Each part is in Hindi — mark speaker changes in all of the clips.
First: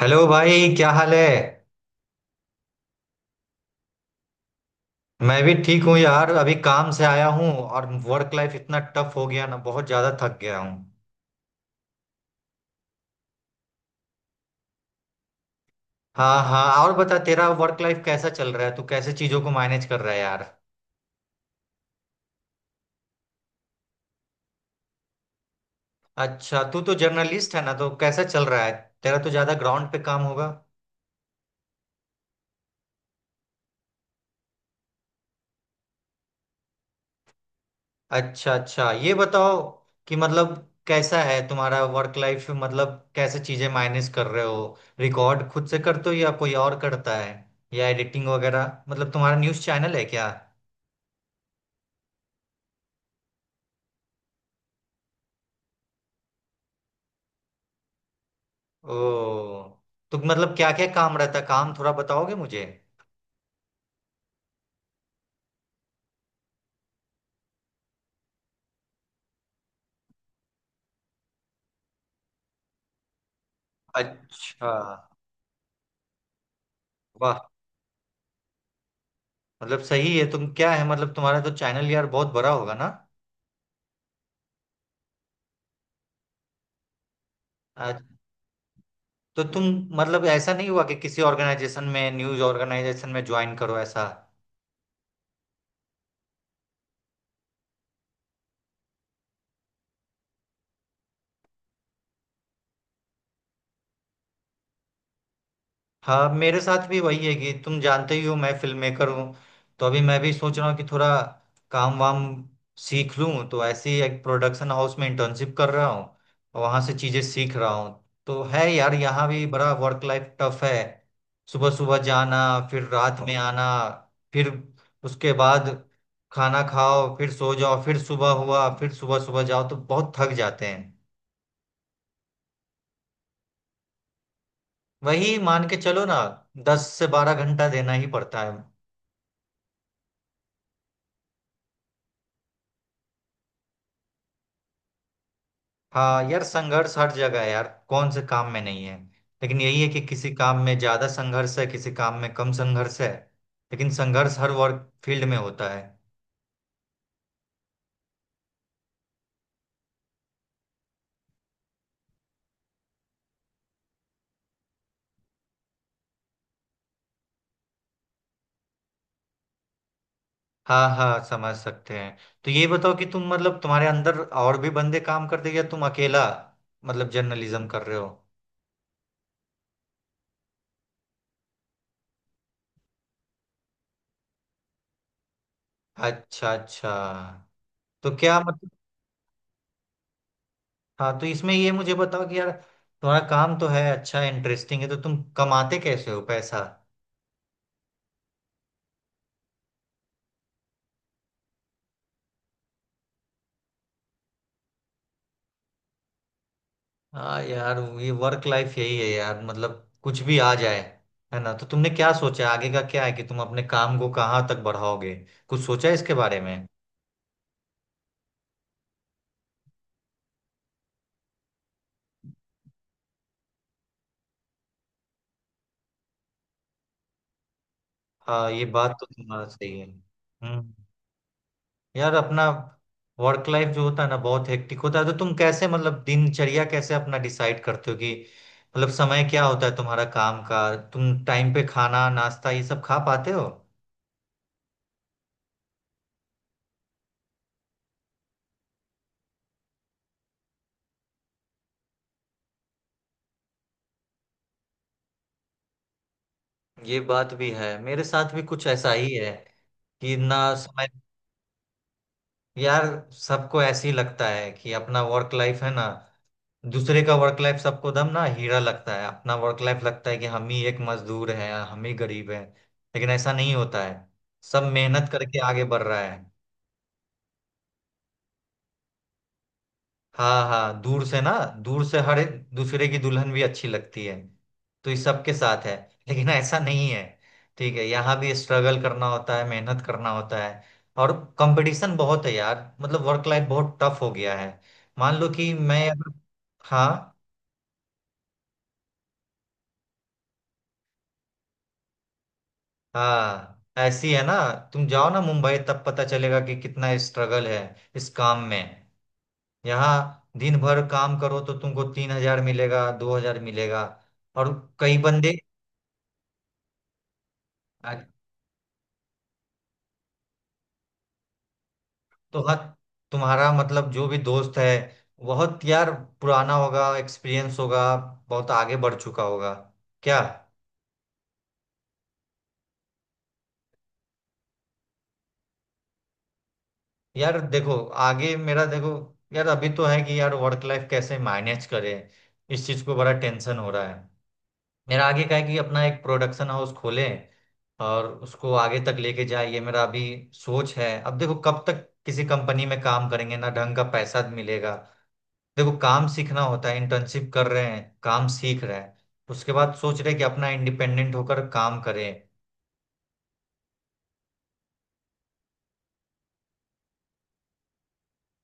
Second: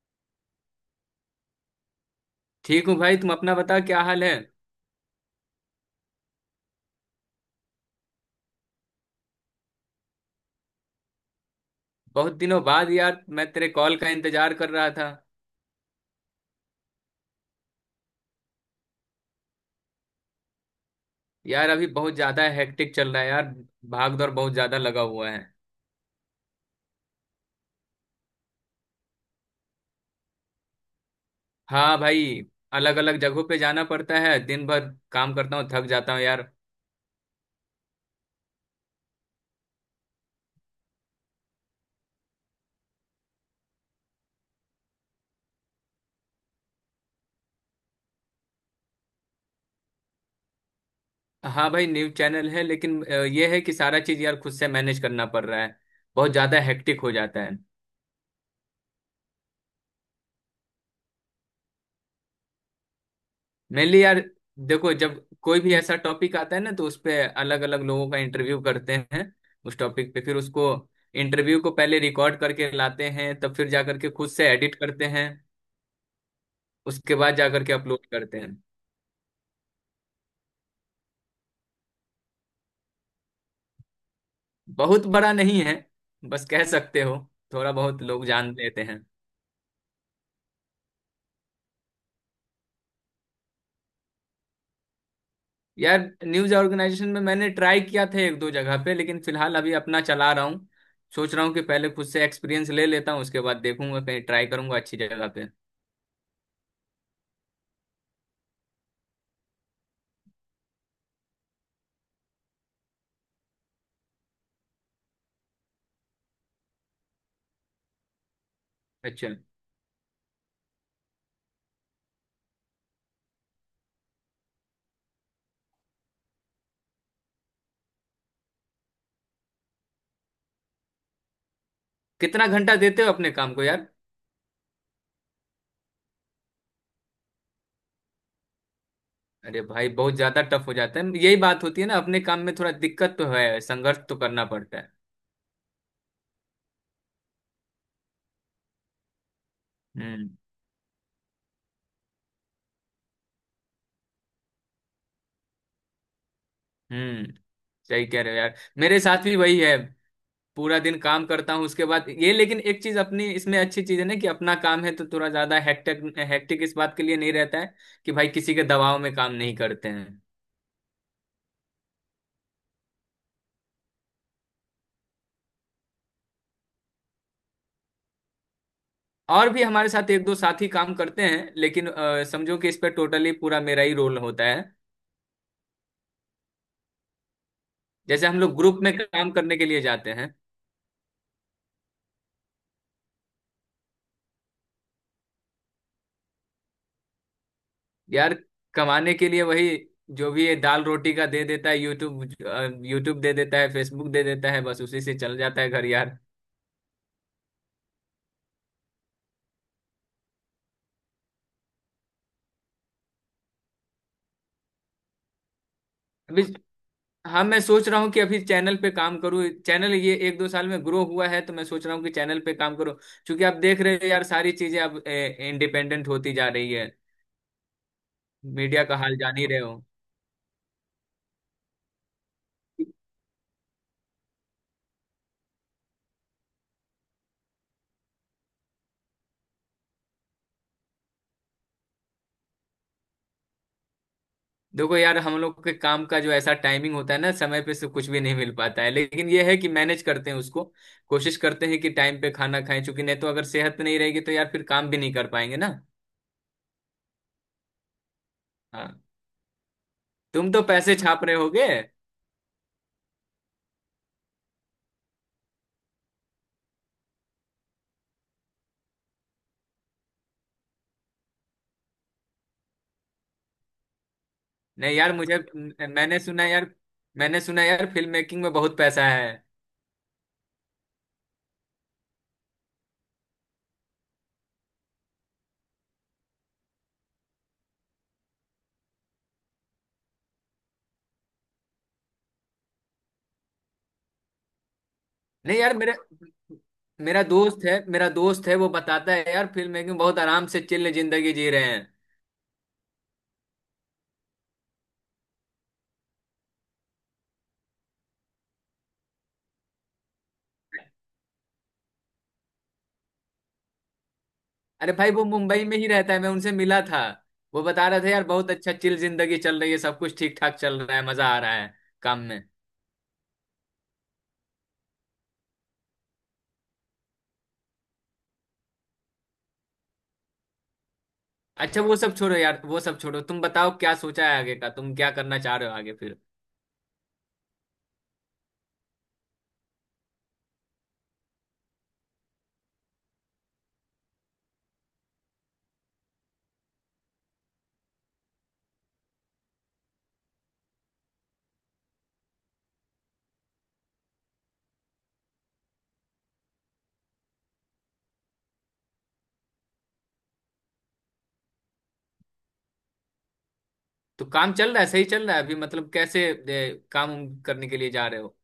Speaker 1: हेलो भाई, क्या हाल है।
Speaker 2: ठीक हूँ भाई। तुम अपना बता, क्या हाल है।
Speaker 1: मैं भी ठीक हूँ यार, अभी काम से आया हूँ और वर्क लाइफ इतना टफ हो गया ना, बहुत ज्यादा थक गया हूँ।
Speaker 2: बहुत दिनों बाद यार, मैं तेरे कॉल का इंतजार कर रहा था।
Speaker 1: हाँ हाँ, और बता तेरा वर्क लाइफ कैसा चल रहा है, तू कैसे चीजों को मैनेज कर रहा है यार।
Speaker 2: यार अभी बहुत ज्यादा हेक्टिक चल रहा है यार। भाग दौड़ बहुत ज्यादा लगा हुआ है।
Speaker 1: अच्छा, तू तो जर्नलिस्ट है ना, तो कैसा चल रहा है, तेरा तो ज्यादा ग्राउंड पे काम होगा।
Speaker 2: हाँ भाई। अलग अलग जगहों पे जाना पड़ता है। दिन भर काम करता हूँ, थक जाता हूँ यार।
Speaker 1: अच्छा अच्छा, ये बताओ कि मतलब कैसा है तुम्हारा वर्क लाइफ, मतलब कैसे चीजें मैनेज कर रहे हो, रिकॉर्ड खुद से करते हो या कोई और करता है, या एडिटिंग वगैरह, मतलब तुम्हारा न्यूज़ चैनल है क्या।
Speaker 2: हाँ भाई, न्यूज चैनल है, लेकिन ये है कि सारा चीज यार खुद से मैनेज करना पड़ रहा है। बहुत ज्यादा हेक्टिक हो जाता है।
Speaker 1: ओ, तो मतलब क्या क्या काम रहता है, काम थोड़ा बताओगे मुझे।
Speaker 2: मेनली यार देखो, जब कोई भी ऐसा टॉपिक आता है ना, तो उस पे अलग अलग लोगों का इंटरव्यू करते हैं। उस टॉपिक पे फिर उसको, इंटरव्यू को, पहले रिकॉर्ड करके लाते हैं, तब फिर जा करके खुद से
Speaker 1: अच्छा।
Speaker 2: एडिट करते हैं। उसके बाद
Speaker 1: वाह,
Speaker 2: जा करके अपलोड करते हैं।
Speaker 1: मतलब सही है, तुम क्या है मतलब तुम्हारा तो चैनल यार बहुत बड़ा होगा ना।
Speaker 2: बहुत बड़ा नहीं है। बस कह सकते हो, थोड़ा
Speaker 1: आ,
Speaker 2: बहुत लोग जान लेते हैं।
Speaker 1: तो तुम मतलब ऐसा नहीं हुआ कि किसी ऑर्गेनाइजेशन में, न्यूज़ ऑर्गेनाइजेशन में ज्वाइन करो, ऐसा।
Speaker 2: यार न्यूज ऑर्गेनाइजेशन में मैंने ट्राई किया था एक दो जगह पे, लेकिन फिलहाल अभी अपना चला रहा हूँ। सोच रहा हूँ कि पहले खुद से एक्सपीरियंस ले लेता हूँ, उसके बाद देखूंगा, कहीं ट्राई करूंगा अच्छी जगह पे।
Speaker 1: हाँ, मेरे साथ भी वही है कि तुम जानते ही हो मैं फिल्म मेकर हूँ, तो अभी मैं भी सोच रहा हूँ कि थोड़ा काम वाम सीख लूँ, तो ऐसे ही एक प्रोडक्शन हाउस में इंटर्नशिप कर रहा हूँ और वहाँ से चीज़ें सीख रहा हूँ। तो है यार, यहाँ
Speaker 2: अच्छा।
Speaker 1: भी बड़ा वर्क लाइफ टफ है। सुबह सुबह जाना, फिर रात में आना, फिर उसके बाद खाना खाओ, फिर सो जाओ, फिर सुबह हुआ, फिर सुबह सुबह जाओ, तो बहुत थक जाते हैं।
Speaker 2: कितना घंटा देते हो अपने काम को यार।
Speaker 1: वही मान के चलो ना, 10 से 12 घंटा देना ही पड़ता है।
Speaker 2: अरे भाई बहुत ज्यादा टफ हो जाता है। यही बात होती है ना, अपने काम में थोड़ा दिक्कत तो है, संघर्ष तो करना पड़ता है।
Speaker 1: हाँ यार, संघर्ष हर जगह है यार, कौन से काम में नहीं है। लेकिन यही है कि
Speaker 2: हम्म।
Speaker 1: किसी काम में ज्यादा संघर्ष है, किसी काम में कम संघर्ष है। लेकिन संघर्ष हर वर्क फील्ड में होता है।
Speaker 2: हम्म। सही कह रहे हो यार, मेरे साथ भी वही है। पूरा दिन काम करता हूँ उसके बाद ये, लेकिन एक चीज अपनी इसमें अच्छी चीज है ना, कि अपना काम है तो थोड़ा ज्यादा हेक्टिक, हेक्टिक इस बात के लिए नहीं रहता है कि भाई किसी के दबाव में काम नहीं करते हैं।
Speaker 1: हाँ हाँ, समझ सकते हैं। तो ये बताओ कि तुम मतलब तुम्हारे अंदर और भी बंदे काम करते हैं या तुम अकेला मतलब जर्नलिज्म कर रहे हो।
Speaker 2: और भी हमारे साथ एक दो साथी काम करते हैं, लेकिन समझो कि इस पर टोटली पूरा मेरा ही रोल होता है।
Speaker 1: अच्छा अच्छा, तो
Speaker 2: जैसे
Speaker 1: क्या
Speaker 2: हम लोग
Speaker 1: मतलब।
Speaker 2: ग्रुप में काम करने के लिए जाते हैं।
Speaker 1: हाँ, तो इसमें ये मुझे बताओ कि यार तुम्हारा काम तो है अच्छा, इंटरेस्टिंग है, तो तुम कमाते कैसे हो पैसा।
Speaker 2: यार कमाने के लिए वही, जो भी ये दाल रोटी का दे देता है यूट्यूब। यूट्यूब दे देता है, फेसबुक दे देता है, बस उसी से चल जाता है घर यार।
Speaker 1: हाँ यार, ये वर्क लाइफ यही है यार, मतलब कुछ भी आ जाए है ना। तो तुमने क्या सोचा है? आगे का क्या है, कि तुम अपने काम को कहाँ तक बढ़ाओगे, कुछ सोचा है इसके बारे
Speaker 2: अभी,
Speaker 1: में।
Speaker 2: हाँ मैं सोच रहा हूँ कि अभी चैनल पे काम करूँ। चैनल ये एक दो साल में ग्रो हुआ है, तो मैं सोच रहा हूँ कि चैनल पे काम करूँ। क्योंकि आप देख रहे हो यार, सारी चीजें अब इंडिपेंडेंट होती जा रही है।
Speaker 1: हाँ, ये
Speaker 2: मीडिया
Speaker 1: बात
Speaker 2: का
Speaker 1: तो
Speaker 2: हाल जान
Speaker 1: तुम्हारा
Speaker 2: ही रहे हो।
Speaker 1: सही है। हम्म यार, अपना वर्क लाइफ जो होता है ना बहुत हेक्टिक होता है, तो तुम कैसे मतलब दिनचर्या कैसे अपना डिसाइड करते हो, कि मतलब समय क्या होता है तुम्हारा काम का, तुम टाइम पे खाना नाश्ता ये सब खा पाते हो।
Speaker 2: देखो यार, हम लोग के काम का जो ऐसा टाइमिंग होता है ना, समय पे से कुछ भी नहीं मिल पाता है, लेकिन ये है कि मैनेज करते हैं उसको। कोशिश करते हैं कि टाइम पे खाना खाएं, चूंकि नहीं तो अगर सेहत नहीं रहेगी तो यार फिर काम भी नहीं कर पाएंगे ना।
Speaker 1: ये बात भी है, मेरे साथ भी कुछ ऐसा
Speaker 2: हाँ।
Speaker 1: ही है कि
Speaker 2: तुम
Speaker 1: ना
Speaker 2: तो
Speaker 1: समय।
Speaker 2: पैसे छाप रहे होगे।
Speaker 1: यार, सबको ऐसे ही लगता है कि अपना वर्क लाइफ है ना, दूसरे का वर्क लाइफ सबको दम ना हीरा लगता है, अपना वर्क लाइफ लगता है कि हम ही एक मजदूर हैं, हम ही गरीब हैं, लेकिन ऐसा नहीं होता है, सब
Speaker 2: नहीं
Speaker 1: मेहनत
Speaker 2: यार मुझे
Speaker 1: करके आगे बढ़ रहा
Speaker 2: मैंने
Speaker 1: है।
Speaker 2: सुना यार, फिल्म मेकिंग में बहुत पैसा है।
Speaker 1: हाँ हाँ, दूर से ना, दूर से हर एक दूसरे की दुल्हन भी अच्छी लगती है, तो ये सबके साथ है, लेकिन ऐसा नहीं है। ठीक है, यहाँ भी स्ट्रगल करना होता है, मेहनत करना होता है, और कंपटीशन बहुत है यार, मतलब वर्क लाइफ बहुत टफ हो गया है। मान लो कि
Speaker 2: नहीं यार
Speaker 1: मैं
Speaker 2: मेरा
Speaker 1: अगर। हाँ
Speaker 2: मेरा दोस्त है, वो बताता है यार, फिल्म मेकिंग बहुत आराम से चिल्ल जिंदगी जी रहे हैं।
Speaker 1: हाँ, ऐसी है ना, तुम जाओ ना मुंबई तब पता चलेगा कि कितना स्ट्रगल है इस काम में। यहाँ दिन भर काम करो तो तुमको 3 हज़ार मिलेगा, 2 हज़ार मिलेगा, और
Speaker 2: अरे
Speaker 1: कई
Speaker 2: भाई वो
Speaker 1: बंदे।
Speaker 2: मुंबई में ही रहता है, मैं उनसे मिला था। वो बता रहे थे यार, बहुत अच्छा चिल जिंदगी चल रही है, सब कुछ ठीक ठाक चल रहा है, मजा आ रहा है काम
Speaker 1: तो
Speaker 2: में।
Speaker 1: हाँ, तुम्हारा मतलब जो भी दोस्त है, बहुत यार पुराना होगा, एक्सपीरियंस होगा, बहुत आगे बढ़ चुका होगा, क्या।
Speaker 2: अच्छा वो सब छोड़ो यार, वो सब छोड़ो, तुम बताओ क्या सोचा है आगे का, तुम क्या करना चाह रहे हो आगे फिर।
Speaker 1: यार देखो, आगे मेरा देखो, यार अभी तो है कि यार वर्क लाइफ कैसे मैनेज करें, इस चीज को बड़ा टेंशन हो रहा है। मेरा आगे का है कि अपना एक प्रोडक्शन हाउस खोलें, और उसको आगे तक लेके जाए, ये मेरा अभी सोच है। अब देखो कब तक किसी कंपनी में काम करेंगे, ना ढंग का पैसा मिलेगा। देखो काम सीखना होता है, इंटर्नशिप कर रहे हैं, काम सीख रहे हैं। उसके बाद सोच रहे हैं कि अपना इंडिपेंडेंट होकर काम करें।
Speaker 2: तो काम चल रहा है, सही चल रहा है अभी। मतलब कैसे ए, काम उम करने के लिए जा रहे हो।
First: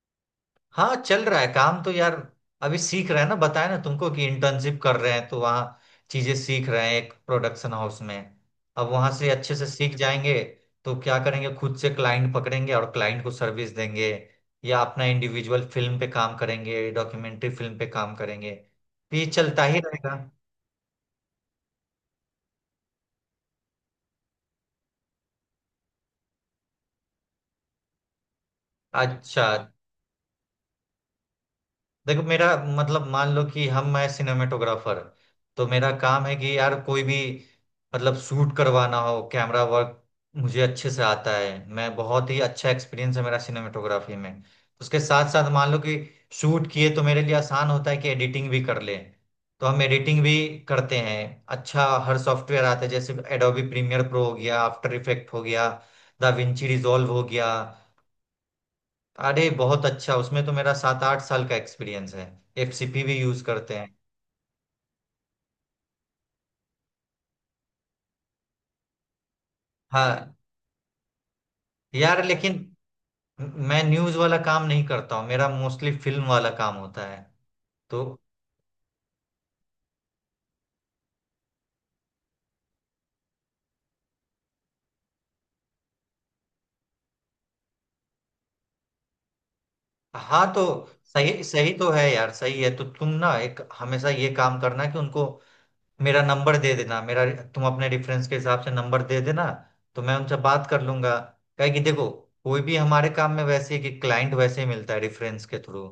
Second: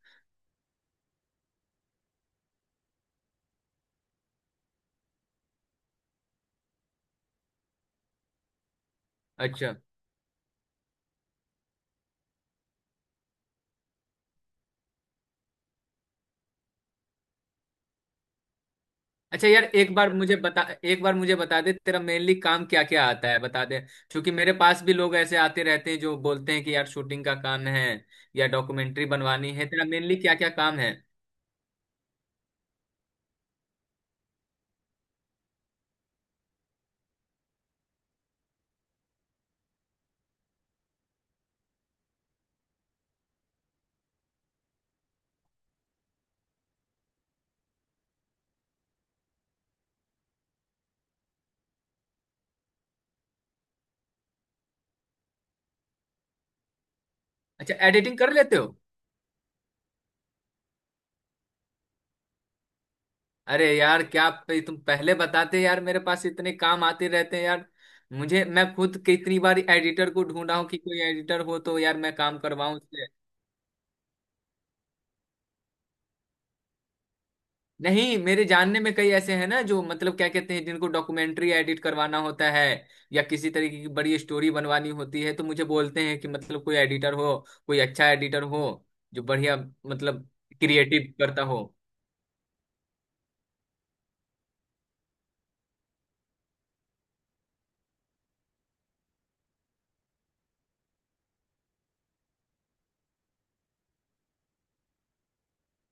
Speaker 1: हाँ, चल रहा है काम तो यार, अभी सीख रहे हैं ना, बताया ना तुमको कि इंटर्नशिप कर रहे हैं, तो वहाँ चीजें सीख रहे हैं, एक प्रोडक्शन हाउस में। अब वहां से अच्छे से
Speaker 2: अच्छा
Speaker 1: सीख जाएंगे, तो क्या करेंगे, खुद से क्लाइंट पकड़ेंगे और क्लाइंट को सर्विस देंगे, या अपना इंडिविजुअल फिल्म पे काम करेंगे, डॉक्यूमेंट्री फिल्म पे काम करेंगे, तो ये
Speaker 2: अच्छा।
Speaker 1: चलता
Speaker 2: यार
Speaker 1: ही
Speaker 2: एक बार
Speaker 1: रहेगा।
Speaker 2: मुझे बता, एक बार मुझे बता दे तेरा मेनली काम क्या क्या आता है बता दे। क्योंकि मेरे पास भी लोग ऐसे आते रहते हैं जो बोलते हैं कि यार शूटिंग का काम है या डॉक्यूमेंट्री
Speaker 1: अच्छा,
Speaker 2: बनवानी है। तेरा मेनली क्या क्या काम है।
Speaker 1: देखो मेरा मतलब, मान लो कि हम, मैं सिनेमेटोग्राफर, तो मेरा काम है कि यार कोई भी मतलब शूट करवाना हो, कैमरा वर्क मुझे अच्छे से आता है, मैं बहुत ही अच्छा एक्सपीरियंस है मेरा सिनेमेटोग्राफी में। उसके साथ साथ मान लो कि शूट किए, तो मेरे लिए आसान होता है कि एडिटिंग भी कर लें, तो हम एडिटिंग भी करते हैं। अच्छा, हर सॉफ्टवेयर आता है, जैसे एडोबी प्रीमियर प्रो हो गया, आफ्टर इफेक्ट हो गया, Da Vinci रिजॉल्व हो गया।
Speaker 2: अच्छा एडिटिंग कर लेते हो।
Speaker 1: अरे बहुत अच्छा, उसमें तो मेरा 7 8 साल का एक्सपीरियंस है, एफसीपी भी यूज
Speaker 2: अरे
Speaker 1: करते हैं।
Speaker 2: यार तुम पहले बताते यार, मेरे पास इतने काम आते रहते हैं यार। मुझे, मैं खुद कितनी बार एडिटर को
Speaker 1: हाँ
Speaker 2: ढूंढा हूं कि कोई एडिटर हो तो यार मैं
Speaker 1: यार,
Speaker 2: काम
Speaker 1: लेकिन
Speaker 2: करवाऊं उससे।
Speaker 1: मैं न्यूज वाला काम नहीं करता हूँ, मेरा मोस्टली फिल्म वाला काम होता है। तो
Speaker 2: नहीं मेरे जानने में कई ऐसे हैं ना जो मतलब क्या कहते हैं, जिनको डॉक्यूमेंट्री एडिट करवाना होता है या किसी तरीके की बड़ी स्टोरी बनवानी होती है, तो मुझे बोलते हैं कि मतलब कोई एडिटर हो, कोई अच्छा एडिटर हो, जो बढ़िया मतलब
Speaker 1: हाँ, तो
Speaker 2: क्रिएटिव
Speaker 1: सही
Speaker 2: करता हो।
Speaker 1: सही तो है यार, सही है, तो तुम ना एक हमेशा ये काम करना कि उनको मेरा नंबर दे देना, मेरा, तुम अपने रेफरेंस के हिसाब से नंबर दे देना, तो मैं उनसे बात कर लूंगा। क्या है कि देखो, कोई भी हमारे काम में वैसे है कि क्लाइंट वैसे ही मिलता है, रेफरेंस के थ्रू,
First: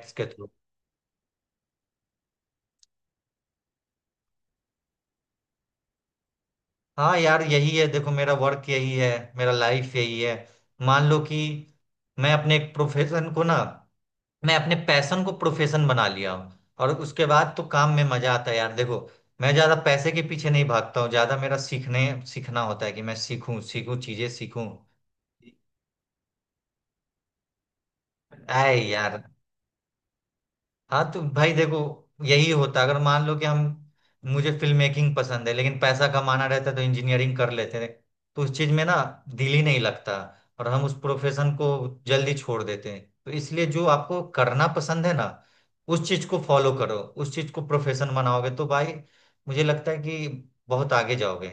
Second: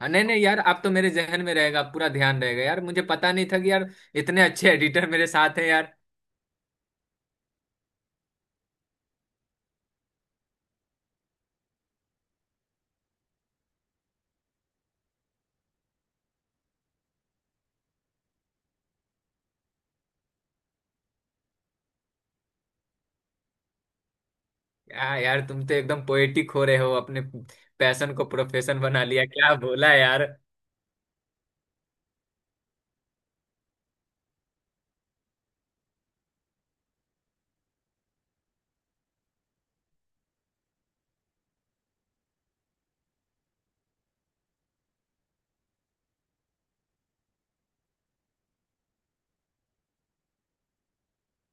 Speaker 2: हाँ, नहीं
Speaker 1: के
Speaker 2: नहीं
Speaker 1: थ्रू।
Speaker 2: यार, आप तो मेरे जहन में रहेगा, पूरा ध्यान रहेगा यार। मुझे पता नहीं था कि यार इतने अच्छे एडिटर मेरे साथ हैं यार।
Speaker 1: हाँ यार यही है, देखो मेरा वर्क यही है, मेरा लाइफ यही है। मान लो कि मैं अपने एक प्रोफेशन को ना, मैं अपने पैशन को प्रोफेशन बना लिया हूँ, और उसके बाद तो काम में मजा आता है यार। देखो मैं ज्यादा पैसे के पीछे नहीं भागता हूँ, ज्यादा मेरा सीखने सीखना होता है कि मैं सीखूं सीखूं चीजें सीखूं।
Speaker 2: यार तुम तो एकदम पोएटिक हो रहे हो। अपने पैशन को
Speaker 1: आए
Speaker 2: प्रोफेशन बना
Speaker 1: यार,
Speaker 2: लिया, क्या बोला यार।
Speaker 1: हाँ तो भाई देखो, यही होता अगर मान लो कि हम, मुझे फिल्म मेकिंग पसंद है, लेकिन पैसा कमाना रहता तो इंजीनियरिंग कर लेते हैं, तो उस चीज में ना दिल ही नहीं लगता, और हम उस प्रोफेशन को जल्दी छोड़ देते हैं। तो इसलिए जो आपको करना पसंद है ना, उस चीज को फॉलो करो, उस चीज को प्रोफेशन बनाओगे तो भाई मुझे लगता है कि बहुत आगे जाओगे।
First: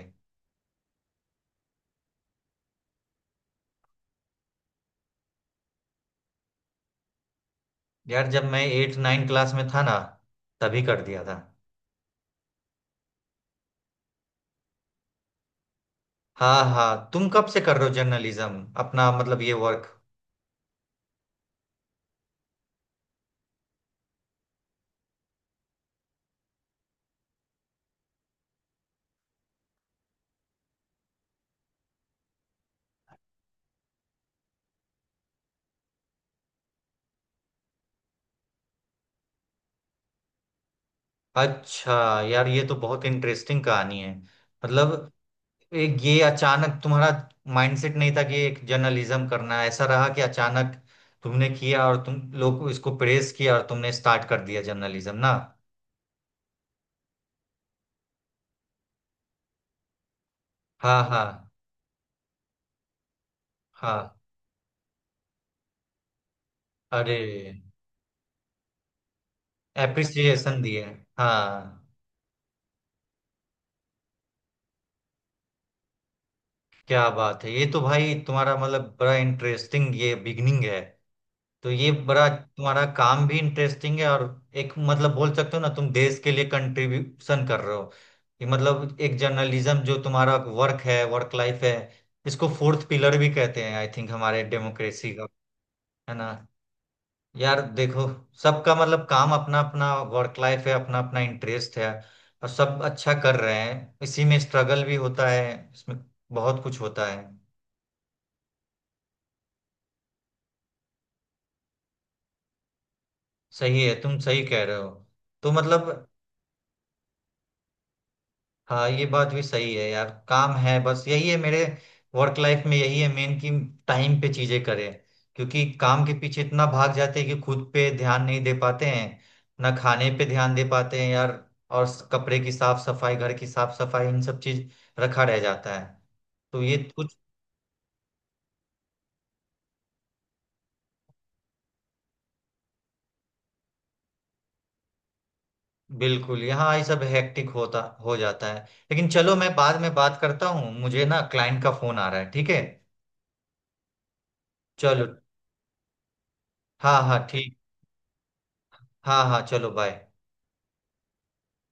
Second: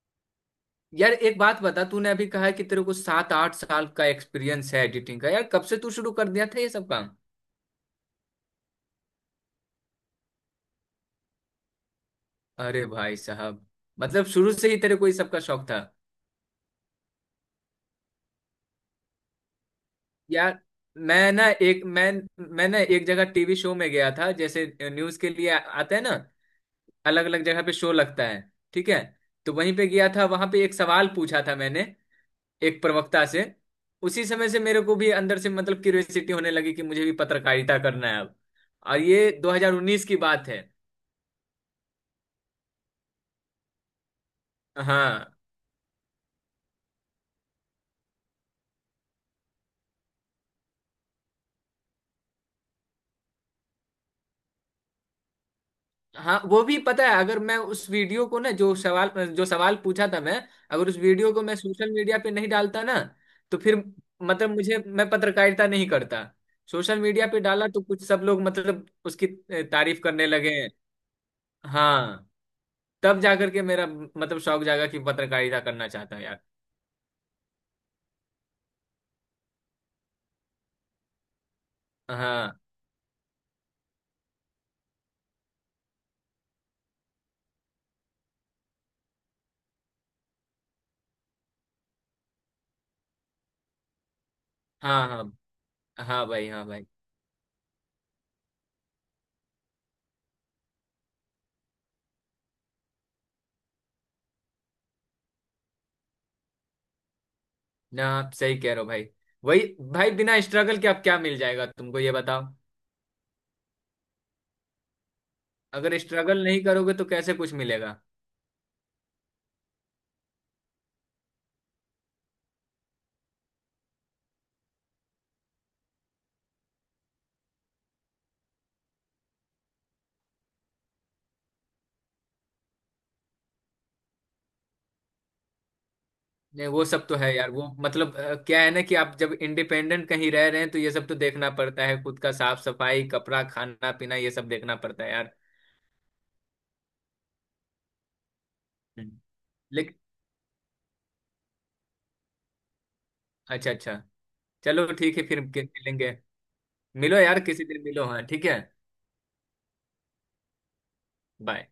Speaker 2: यार एक बात बता, तूने अभी कहा है कि तेरे को सात आठ साल का एक्सपीरियंस है एडिटिंग का। यार कब से तू शुरू कर दिया था ये सब काम।
Speaker 1: यार, जब मैं 8 9 क्लास में था ना, तभी कर दिया था।
Speaker 2: अरे भाई साहब, मतलब शुरू से ही तेरे को ये सब का शौक था।
Speaker 1: हाँ हाँ, तुम कब से कर रहे हो जर्नलिज्म अपना मतलब ये वर्क।
Speaker 2: यार मैं ना एक मैं मैं ना एक जगह टीवी शो में गया था, जैसे न्यूज के लिए आते हैं ना, अलग अलग जगह पे शो लगता है, ठीक है। तो वहीं पे गया था, वहां पे एक सवाल पूछा था मैंने एक प्रवक्ता से। उसी समय से मेरे को भी अंदर से मतलब क्यूरियोसिटी होने लगी कि मुझे भी पत्रकारिता करना है अब। और ये 2019 की बात है।
Speaker 1: अच्छा यार, ये तो बहुत इंटरेस्टिंग कहानी है, मतलब
Speaker 2: हाँ
Speaker 1: एक ये अचानक तुम्हारा माइंडसेट नहीं था कि एक जर्नलिज्म करना है। ऐसा रहा कि अचानक तुमने किया और तुम लोग इसको प्रेस किया और तुमने स्टार्ट कर दिया जर्नलिज्म ना।
Speaker 2: हाँ वो भी पता है। अगर मैं उस वीडियो को ना, जो सवाल पूछा था मैं, अगर उस
Speaker 1: हाँ हाँ
Speaker 2: वीडियो को मैं सोशल मीडिया पे नहीं डालता ना, तो फिर
Speaker 1: हाँ।
Speaker 2: मतलब मुझे, मैं पत्रकारिता नहीं करता। सोशल
Speaker 1: अरे,
Speaker 2: मीडिया पे डाला तो कुछ सब लोग मतलब उसकी तारीफ करने लगे।
Speaker 1: एप्रिसिएशन दिए। हाँ।
Speaker 2: हाँ। तब जाकर के मेरा मतलब शौक जागा कि पत्रकारिता करना चाहता हूँ यार।
Speaker 1: क्या बात है, ये तो भाई तुम्हारा मतलब बड़ा इंटरेस्टिंग ये बिगनिंग है, तो ये बड़ा
Speaker 2: हाँ
Speaker 1: तुम्हारा काम भी इंटरेस्टिंग है, और एक मतलब बोल सकते हो ना तुम देश के लिए कंट्रीब्यूशन कर रहे हो, ये मतलब एक जर्नलिज्म जो तुम्हारा वर्क है, वर्क लाइफ है, इसको फोर्थ पिलर भी कहते हैं आई थिंक हमारे
Speaker 2: हाँ।
Speaker 1: डेमोक्रेसी का,
Speaker 2: हाँ
Speaker 1: है
Speaker 2: हाँ
Speaker 1: ना।
Speaker 2: भाई, हाँ भाई।
Speaker 1: यार देखो, सबका मतलब काम, अपना अपना वर्क लाइफ है, अपना अपना इंटरेस्ट है, और सब अच्छा कर रहे हैं, इसी में स्ट्रगल भी होता है, इसमें बहुत कुछ होता है।
Speaker 2: ना आप सही कह रहे हो भाई, वही। भाई बिना स्ट्रगल के आप क्या मिल जाएगा तुमको, ये बताओ।
Speaker 1: सही है, तुम सही कह रहे हो, तो मतलब।
Speaker 2: अगर स्ट्रगल नहीं करोगे तो कैसे कुछ मिलेगा।
Speaker 1: हाँ, ये बात भी सही है यार, काम है, बस यही है मेरे वर्क लाइफ में, यही है मेन कि टाइम पे चीजें करें, क्योंकि काम के पीछे इतना भाग जाते हैं कि खुद पे ध्यान नहीं दे पाते हैं, ना खाने पे ध्यान दे पाते हैं यार, और कपड़े की साफ सफाई, घर की साफ सफाई, इन सब चीज रखा रह जाता है, तो
Speaker 2: नहीं
Speaker 1: ये
Speaker 2: वो सब
Speaker 1: कुछ।
Speaker 2: तो है यार, वो मतलब क्या है ना, कि आप जब इंडिपेंडेंट कहीं रह रहे हैं तो ये सब तो देखना पड़ता है, खुद का साफ सफाई, कपड़ा, खाना पीना, ये सब देखना पड़ता है यार।
Speaker 1: बिल्कुल, यहाँ ये सब हेक्टिक होता हो जाता है, लेकिन
Speaker 2: हम्म।
Speaker 1: चलो मैं बाद में
Speaker 2: लेकिन,
Speaker 1: बात करता हूँ, मुझे ना क्लाइंट का फोन आ रहा है, ठीक है।
Speaker 2: अच्छा अच्छा, चलो
Speaker 1: चलो,
Speaker 2: ठीक है फिर मिलेंगे।
Speaker 1: हाँ
Speaker 2: मिलो
Speaker 1: हाँ
Speaker 2: यार
Speaker 1: ठीक।
Speaker 2: किसी दिन मिलो, हाँ ठीक है।
Speaker 1: हाँ हाँ, चलो बाय।
Speaker 2: बाय।